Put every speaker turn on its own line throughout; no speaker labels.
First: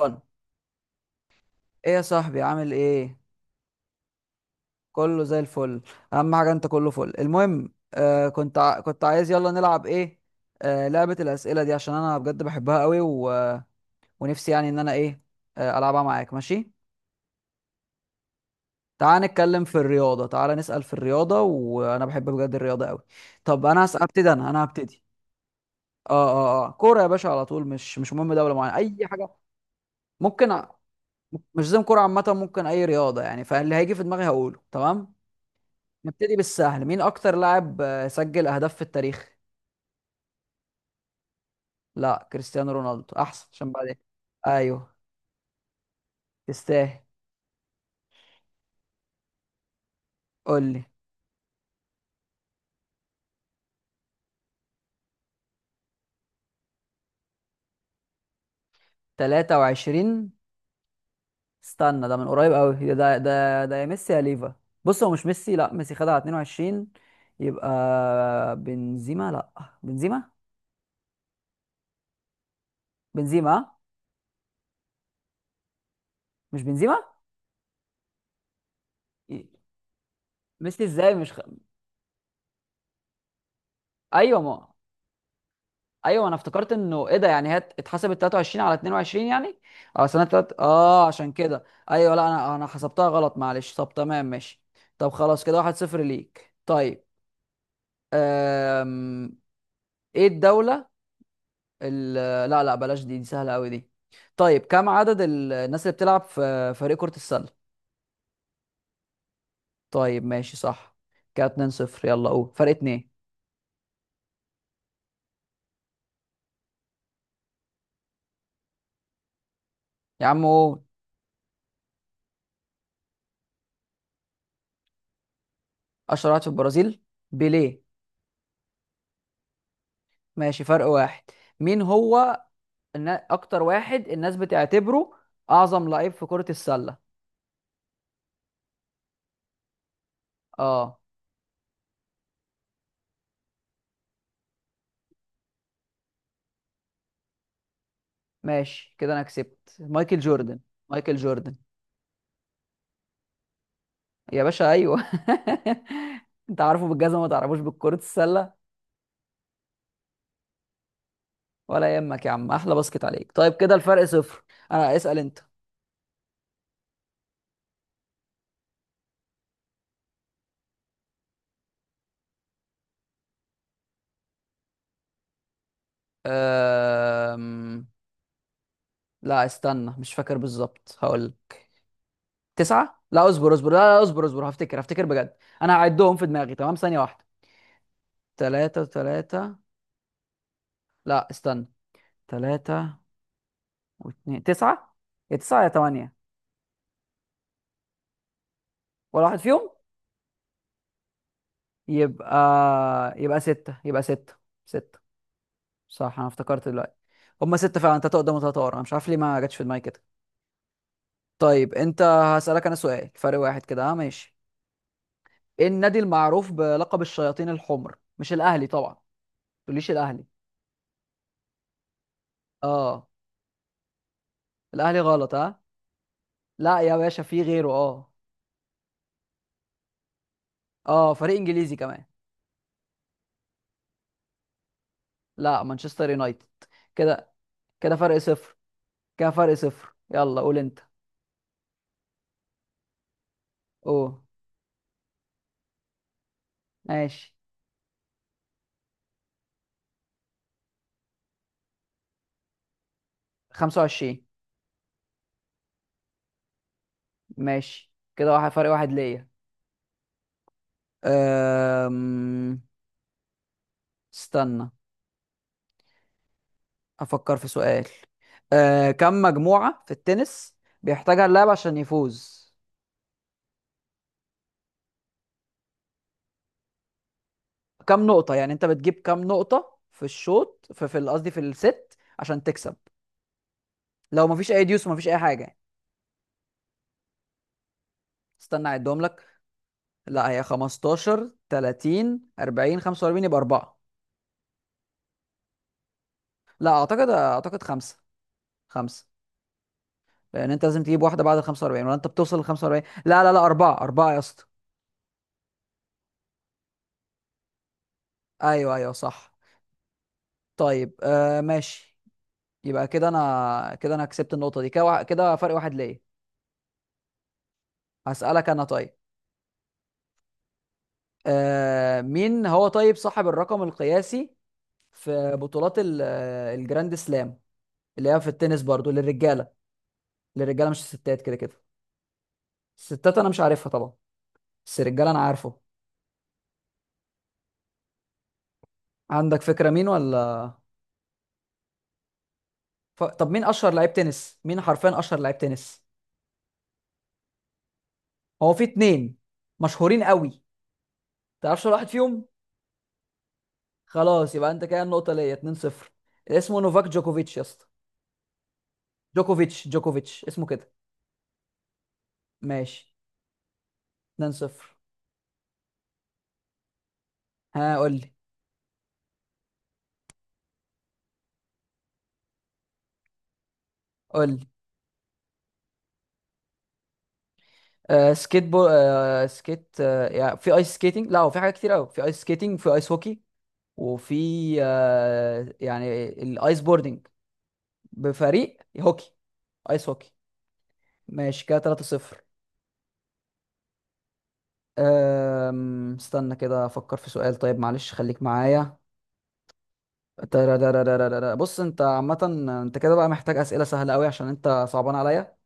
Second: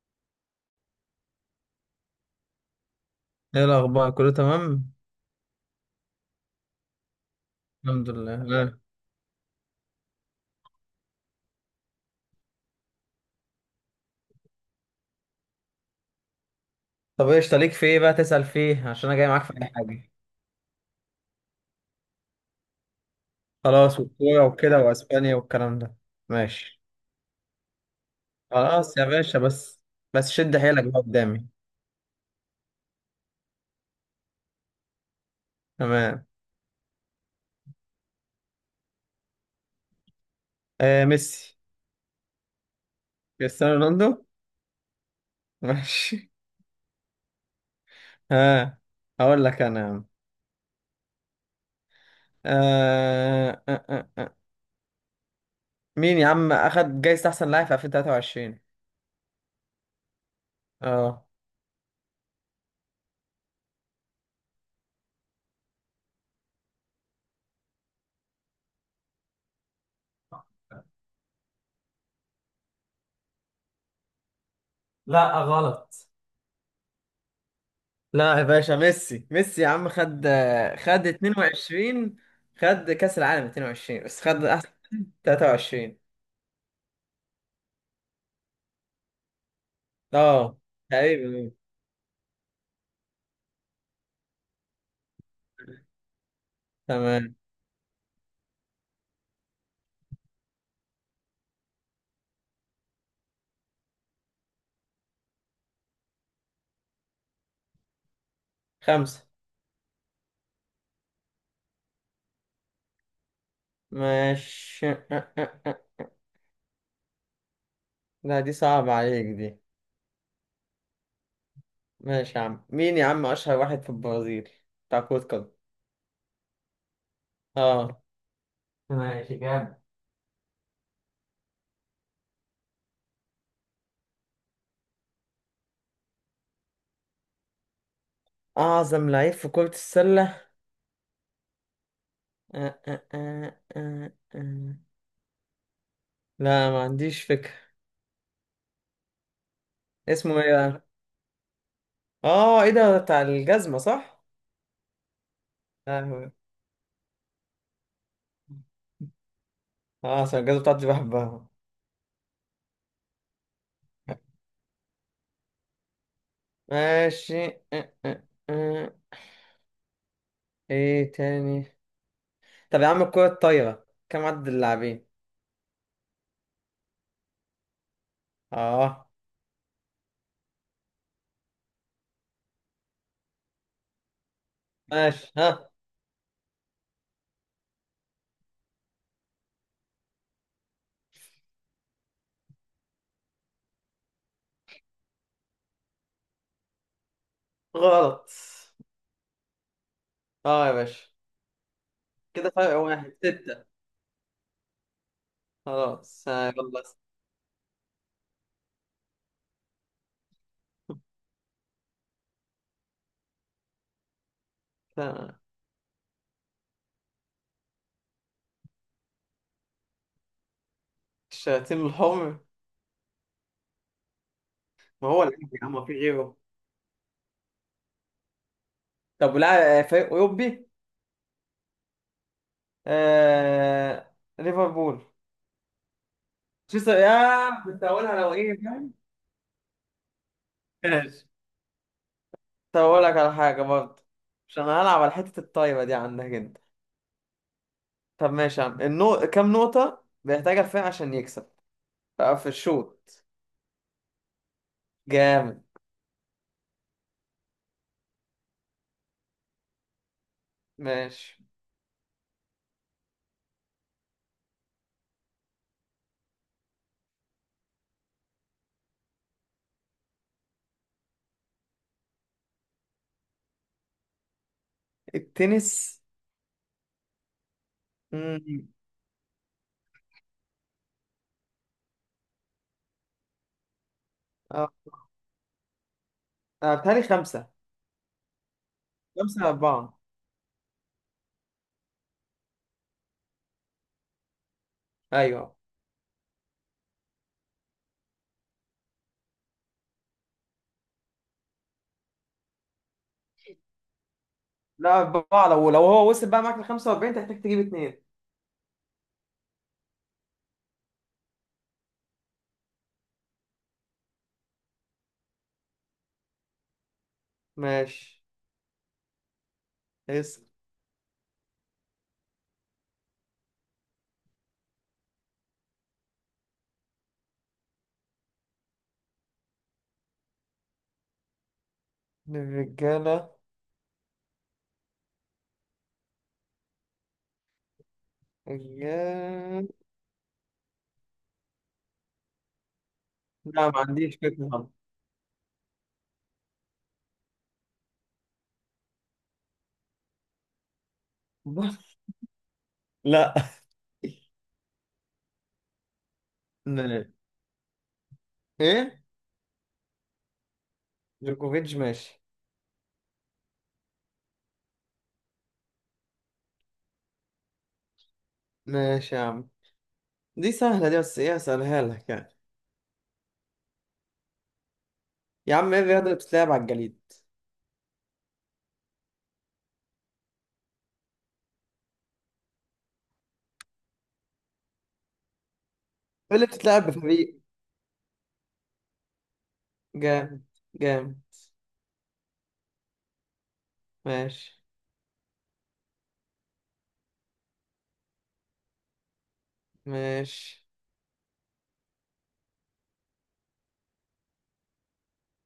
ايه يا صاحبي عامل ايه؟
ايه الاخبار كله تمام؟
كله زي الفل. اهم حاجه انت كله فل. المهم
الحمد لله،
كنت
لا.
كنت عايز، يلا نلعب ايه؟ لعبه الاسئله دي، عشان انا بجد بحبها قوي ونفسي يعني ان انا ايه، العبها معاك ماشي.
طب، ايش ليك في ايه بقى تسأل فيه، عشان انا
تعال
جاي معاك في
نتكلم
اي
في
حاجه.
الرياضه، تعال نسال في الرياضه، وانا بحب بجد الرياضه قوي. طب انا
خلاص،
هبتدي،
والكوره
انا
وكده
هبتدي.
واسبانيا والكلام ده.
اه
ماشي.
كوره يا باشا على طول، مش مهم دوله معينه، اي
خلاص يا
حاجه.
باشا، بس. بس
ممكن
شد
ع-
حيلك بقى
مش
قدامي.
لازم كوره، عامه ممكن اي رياضه يعني، فاللي هيجي في دماغي هقوله، تمام.
تمام.
نبتدي بالسهل، مين اكتر لاعب سجل اهداف في التاريخ؟
آه، ميسي.
لا كريستيانو رونالدو احسن، عشان
كريستيانو
بعدين.
رونالدو.
ايوه،
ماشي.
تستاهل.
ها. هقول لك انا يا عم.
قول لي.
آه آه آه آه. مين يا عم اخد جايزة احسن لاعب في 2023؟
23؟
اه.
استنى ده من قريب قوي، ده يا ميسي يا ليفا. بص هو مش ميسي، لا ميسي خدها على 22، يبقى بنزيما، لا بنزيما، بنزيما ها؟
لا، غلط.
مش بنزيما.
لا يا باشا، ميسي ميسي يا عم، خد
ميسي
خد
ازاي؟ مش خ...
22. خد كأس العالم 22، بس
ايوه
خد
ما.
أحسن. 23.
ايوه انا افتكرت انه ايه ده، يعني هي اتحسبت 23 على 22 يعني، اه سنه تلات،
اه،
اه عشان
تقريبا.
كده. ايوه لا، انا حسبتها غلط معلش، طب تمام ماشي. طب خلاص كده واحد صفر ليك طيب.
تمام.
أم... ايه الدوله ال... لا لا بلاش دي، دي سهله قوي دي. طيب كم عدد الناس اللي بتلعب في فريق كره السله؟
خمسة.
طيب ماشي صح، كده 2 0، يلا قول، فرق اتنين.
ماشي. أه، أه، أه، أه. لا، دي صعبة عليك دي.
يا عم قول.
ماشي يا عم، مين يا عم أشهر واحد في البرازيل بتاع كرة قدم؟
اشهر واحد في البرازيل؟ بيليه.
اه. ماشي، جامد.
ماشي، فرق واحد. مين هو ان اكتر واحد الناس بتعتبره اعظم لعيب في كرة السلة؟
أعظم لعيب في كرة السلة؟
اه،
أه أه أه أه أه. لا، ما عنديش فكرة.
ماشي كده انا كسبت، مايكل
اسمه ايه
جوردن.
بقى؟
مايكل جوردن.
اه، ايه ده بتاع الجزمة صح؟
يا باشا ايوه انت عارفه بالجزمة، ما تعرفوش بكرة السلة؟
اه، عشان الجزء بتاعتي بحبها.
ولا يهمك يا عم، احلى باسكت عليك. طيب كده الفرق صفر، انا اسأل انت.
ماشي. أه، أه، أه. ايه تاني؟ طب يا عم، الكرة الطايرة كم عدد اللاعبين؟
أم...
اه.
لا استنى مش فاكر بالظبط، هقول لك. تسعة، لا اصبر اصبر، لا لا، اصبر اصبر، هفتكر هفتكر
ماشي،
بجد،
ها.
انا هعدهم في دماغي، تمام ثانية واحدة. تلاتة تلاتة، لا استنى، تلاتة واتنين تسعة، يا تسعة يا تمانية.
غلط.
ولا واحد فيهم.
اه يا باشا،
يبقى،
كده فرق واحد،
يبقى
ستة.
ستة، يبقى ستة، ستة. صح أنا
خلاص، آه،
افتكرت
يلا.
دلوقتي، هما ستة فعلا، تلاتة قدام وتلاتة ورا، أنا مش عارف ليه ما جاتش في دماغي كده. طيب أنت، هسألك أنا سؤال فرق واحد كده، أه ماشي.
ستة.
إيه النادي المعروف بلقب الشياطين الحمر؟ مش الأهلي طبعا، ما تقوليش الأهلي.
الشياطين الحمر؟
أه، الأهلي
ما هو
غلط،
الأهلي
أه.
يا عم، ما في غيره.
لا يا باشا في غيره، أه.
طب، ولا فريق أوروبي؟
أه فريق إنجليزي كمان.
آه... ليفربول.
لا مانشستر يونايتد.
شو، يا
كده
كنت
كده فرق
هقولها لو
صفر،
ايه، فاهم.
كده فرق صفر، يلا قول أنت.
ماشي. طب أقول لك على حاجة برضه.
قول.
عشان انا هلعب على حتة الطايرة دي عندك أنت.
ماشي.
طب ماشي يا عم، كام نقطة بيحتاجها الفريق عشان يكسب بقى في الشوط؟
25.
جامد.
ماشي كده واحد، فرق واحد ليا.
ماشي.
أم... استنى افكر في سؤال. كم مجموعة في التنس بيحتاجها اللاعب عشان يفوز؟
التنس.
كم نقطة يعني انت
مم.
بتجيب، كم نقطة في الشوط، في قصدي في الست عشان تكسب؟ لو مفيش اي
أه
ديوس ومفيش اي حاجة يعني.
أه، بيتهيألي خمسة.
استنى اعدهم لك.
خمسة، أربعة.
لا هي 15، 30، 40، 45، يبقى 4.
أيوه.
لا اعتقد، اعتقد 5. 5. لان انت لازم تجيب واحده بعد ال 45، ولا انت بتوصل لل 45، لا لا لا اربعه اربعه يا اسطى.
لا، أربعة، لو هو وصل بقى معاك ل 45 تحتاج تجيب اتنين.
ايوه ايوه صح. طيب آه ماشي. يبقى كده انا، كده انا كسبت النقطه دي، كده فرق واحد ليا.
ماشي.
هسالك انا طيب.
اسأل.
مين هو طيب صاحب الرقم القياسي في بطولات الجراند سلام، اللي هي في التنس برضو للرجاله، للرجاله مش الستات، كده كده. الستات انا
الرجالة.
مش عارفها طبعا، بس الرجاله انا عارفه. عندك
رجالة.
فكره مين ولا؟ طب مين
لا،
اشهر
ما
لعيب
عنديش
تنس،
فكرة
مين
خالص.
حرفيا اشهر لعيب تنس؟ هو في اتنين مشهورين قوي، تعرفش ولا واحد فيهم؟
لا.
خلاص يبقى انت كده، النقطه ليا 2-0. اسمه نوفاك جوكوفيتش يا اسطى.
إيه؟
جوكوفيتش، جوكوفيتش اسمه كده.
جوكوفيتش، ماشي.
ماشي. 2-0. ها قول لي.
ماشي يا عم، دي سهلة دي، بس ايه اسألها لك يعني.
قول لي.
يا عم، ايه الرياضة اللي بتتلعب على الجليد؟
سكيت بو، سكيت، يعني في ايس سكيتنج، لا هو في حاجات كتير قوي، في ايس سكيتنج، في ايس هوكي، وفي يعني
ايه اللي
الايس
بتتلعب
بوردنج.
بفريق؟
بفريق؟ هوكي، ايس هوكي.
جامد، جامد.
ماشي كده 3-0.
ماشي.
استنى كده افكر في سؤال، طيب معلش خليك معايا.
ماشي.
ترارارارارارا. بص انت عامة، انت كده بقى محتاج اسئلة سهلة قوي، عشان انت صعبان عليا.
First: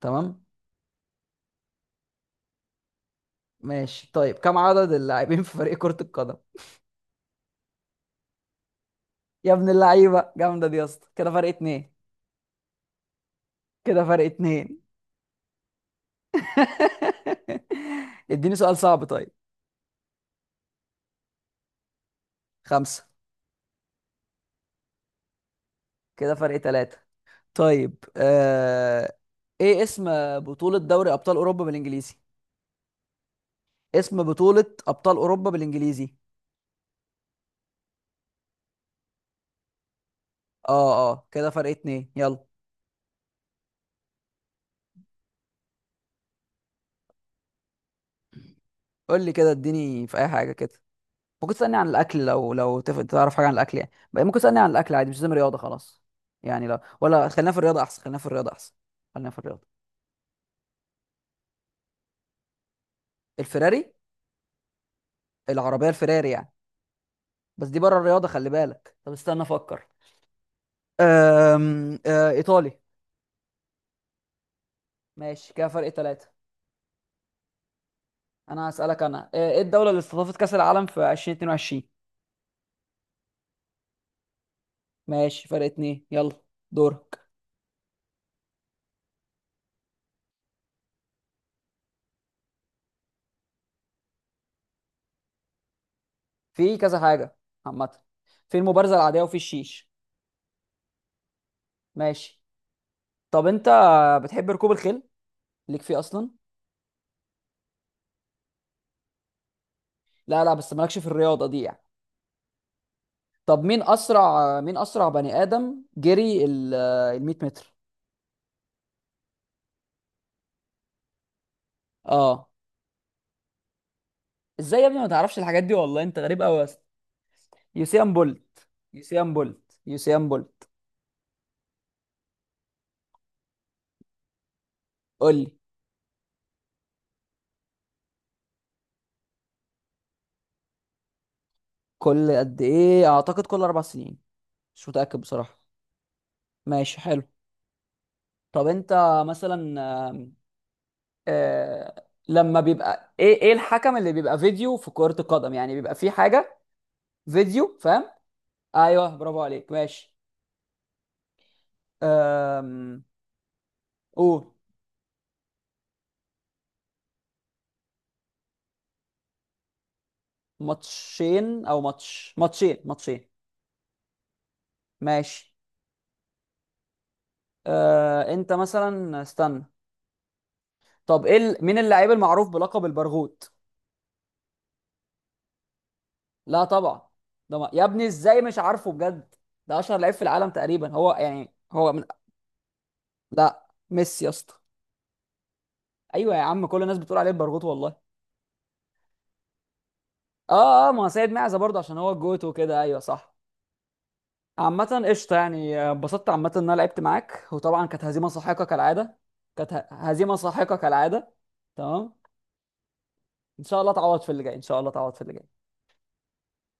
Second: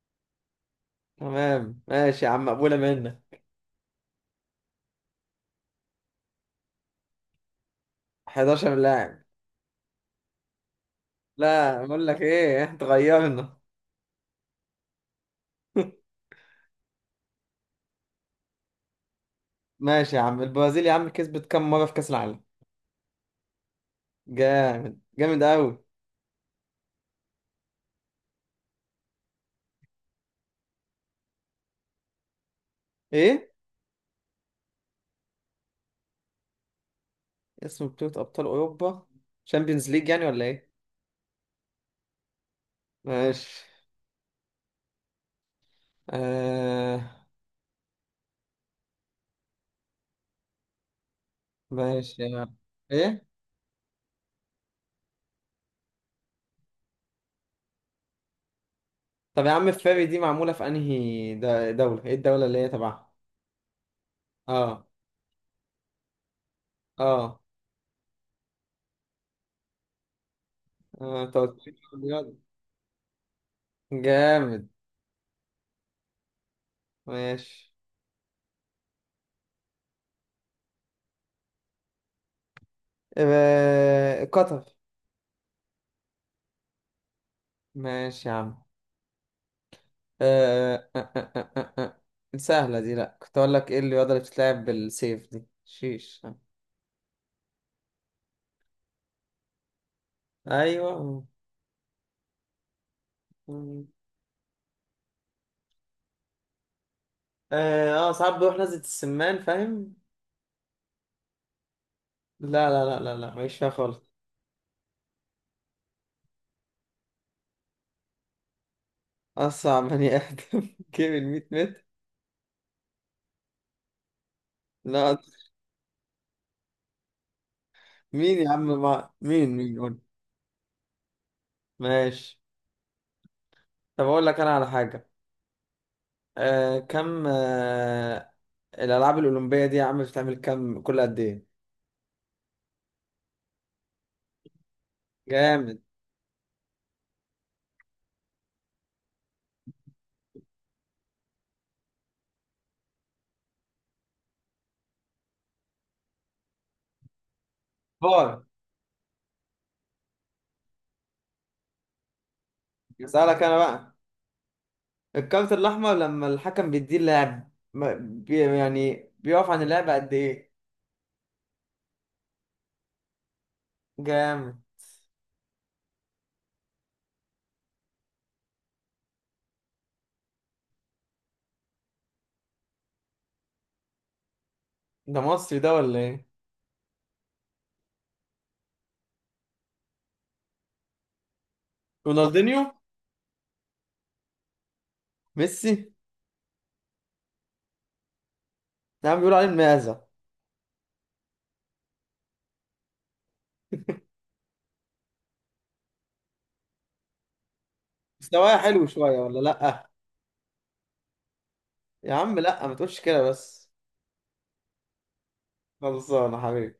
تمام
تمام، ماشي يا عم، مقبولة منك.
ماشي. طيب كم عدد اللاعبين في فريق كرة القدم؟
11 لاعب.
يا ابن اللعيبة، جامدة دي يا اسطى، كده فرق
لا،
اتنين،
بقول لك ايه، اتغيرنا.
كده فرق اتنين. اديني سؤال صعب طيب.
ماشي يا عم، البرازيل يا عم كسبت كام مرة في كأس العالم؟
خمسة.
جامد، جامد قوي.
كده فرق تلاتة. طيب ايه اسم بطولة دوري ابطال اوروبا بالانجليزي؟
ايه؟
اسم بطولة ابطال اوروبا بالانجليزي.
اسم بطولة أبطال أوروبا؟ شامبيونز ليج يعني، ولا ايه؟
اه اه، كده فرق اتنين يلا.
ماشي. آه...
قول لي كده، اديني في اي حاجة كده. ممكن تسألني عن
ماشي
الأكل،
يا
لو
عم.
لو
ايه؟
تعرف حاجة عن الأكل يعني بقى، ممكن تسألني عن الأكل عادي، مش لازم رياضة خلاص. يعني لا، ولا خلينا في الرياضة أحسن، خلينا في الرياضة أحسن، خلينا في
طب يا عم،
الرياضة.
فاري دي معمولة في أنهي دولة؟ إيه الدولة اللي هي تبعها؟
الفراري؟
آه
العربية الفراري يعني.
آه
بس دي بره الرياضة، خلي بالك، طب استنى أفكر.
آه، أنت قلت لي
أم...
الرياض.
آه، إيطالي.
جامد.
ماشي كده فرق ثلاثة.
ماشي.
أنا هسألك أنا، إيه الدولة اللي استضافت كأس العالم في 2022؟
آه، قطر.
ماشي، فرق اتنين يلا، دورك.
ماشي يا عم. آه، آه، آه، آه، آه. آه، سهلة دي، لأ كنت أقول لك، إيه الرياضة اللي بتتلعب بالسيف دي؟ شيش.
في كذا حاجة عامة، في المبارزة العادية، وفي الشيش.
أيوه.
ماشي. طب أنت
آه
بتحب ركوب الخيل، ليك فيه أصلا؟
آه، ساعات بروح نزلة السمان، فاهم؟
لا لا بس مالكش في الرياضه دي يعني؟
لا لا لا لا لا، ماليش
طب
فيها
مين
خالص.
اسرع، مين اسرع بني ادم جري ال ال 100 متر؟
أصعب بني آدم جيب الميت متر.
اه. ازاي يا ابني ما
لا.
تعرفش الحاجات دي، والله انت غريب قوي يا اسطى. يوسين
مين يا عم
بولت. يوسين
مين
بولت،
مين
يوسين بولت.
ماشي. طب اقول لك انا على حاجه.
قول لي.
آه كم آه الالعاب الاولمبيه دي يا عم بتعمل كم، كل قد ايه؟
كل قد ايه؟ اعتقد كل اربع سنين، مش متاكد بصراحه.
جامد.
ماشي حلو. طب انت مثلا، آم، آه لما بيبقى ايه، ايه الحكم اللي بيبقى فيديو في كرة القدم يعني، بيبقى في حاجة فيديو فاهم؟
باي.
ايوه برافو عليك ماشي. أم...
اسالك انا بقى.
قول.
الكارت الاحمر لما الحكم بيديه اللاعب بي يعني بيقف عن اللعب قد ايه؟
ماتشين او ماتش، ماتشين ماتشين.
جامد.
ماشي. انت مثلا استنى، طب ايه مين اللاعب المعروف بلقب البرغوت؟
ده مصري ده، ولا ايه؟
لا طبعا. ده ما... يا ابني ازاي مش عارفه بجد، ده اشهر لعيب في العالم تقريبا، هو يعني
رونالدينيو.
لا ميسي يا اسطى.
ميسي.
ايوه يا عم، كل الناس بتقول عليه البرغوت والله.
يا عم، بيقولوا عليه المعزه.
اه اه، ما هو سيد معزه برضه، عشان هو الجوت وكده، ايوه صح. عامة قشطة يعني، اتبسطت عامة ان انا لعبت معاك، وطبعا كانت هزيمة
مستواه
ساحقة
حلو
كالعادة.
شويه، ولا
كانت
لا؟
هزيمة ساحقة كالعادة، تمام.
يا عم، لا ما تقولش كده
ان
بس.
شاء الله تعوض في اللي جاي، ان شاء الله تعوض في اللي جاي.
خلصانه حبيبي.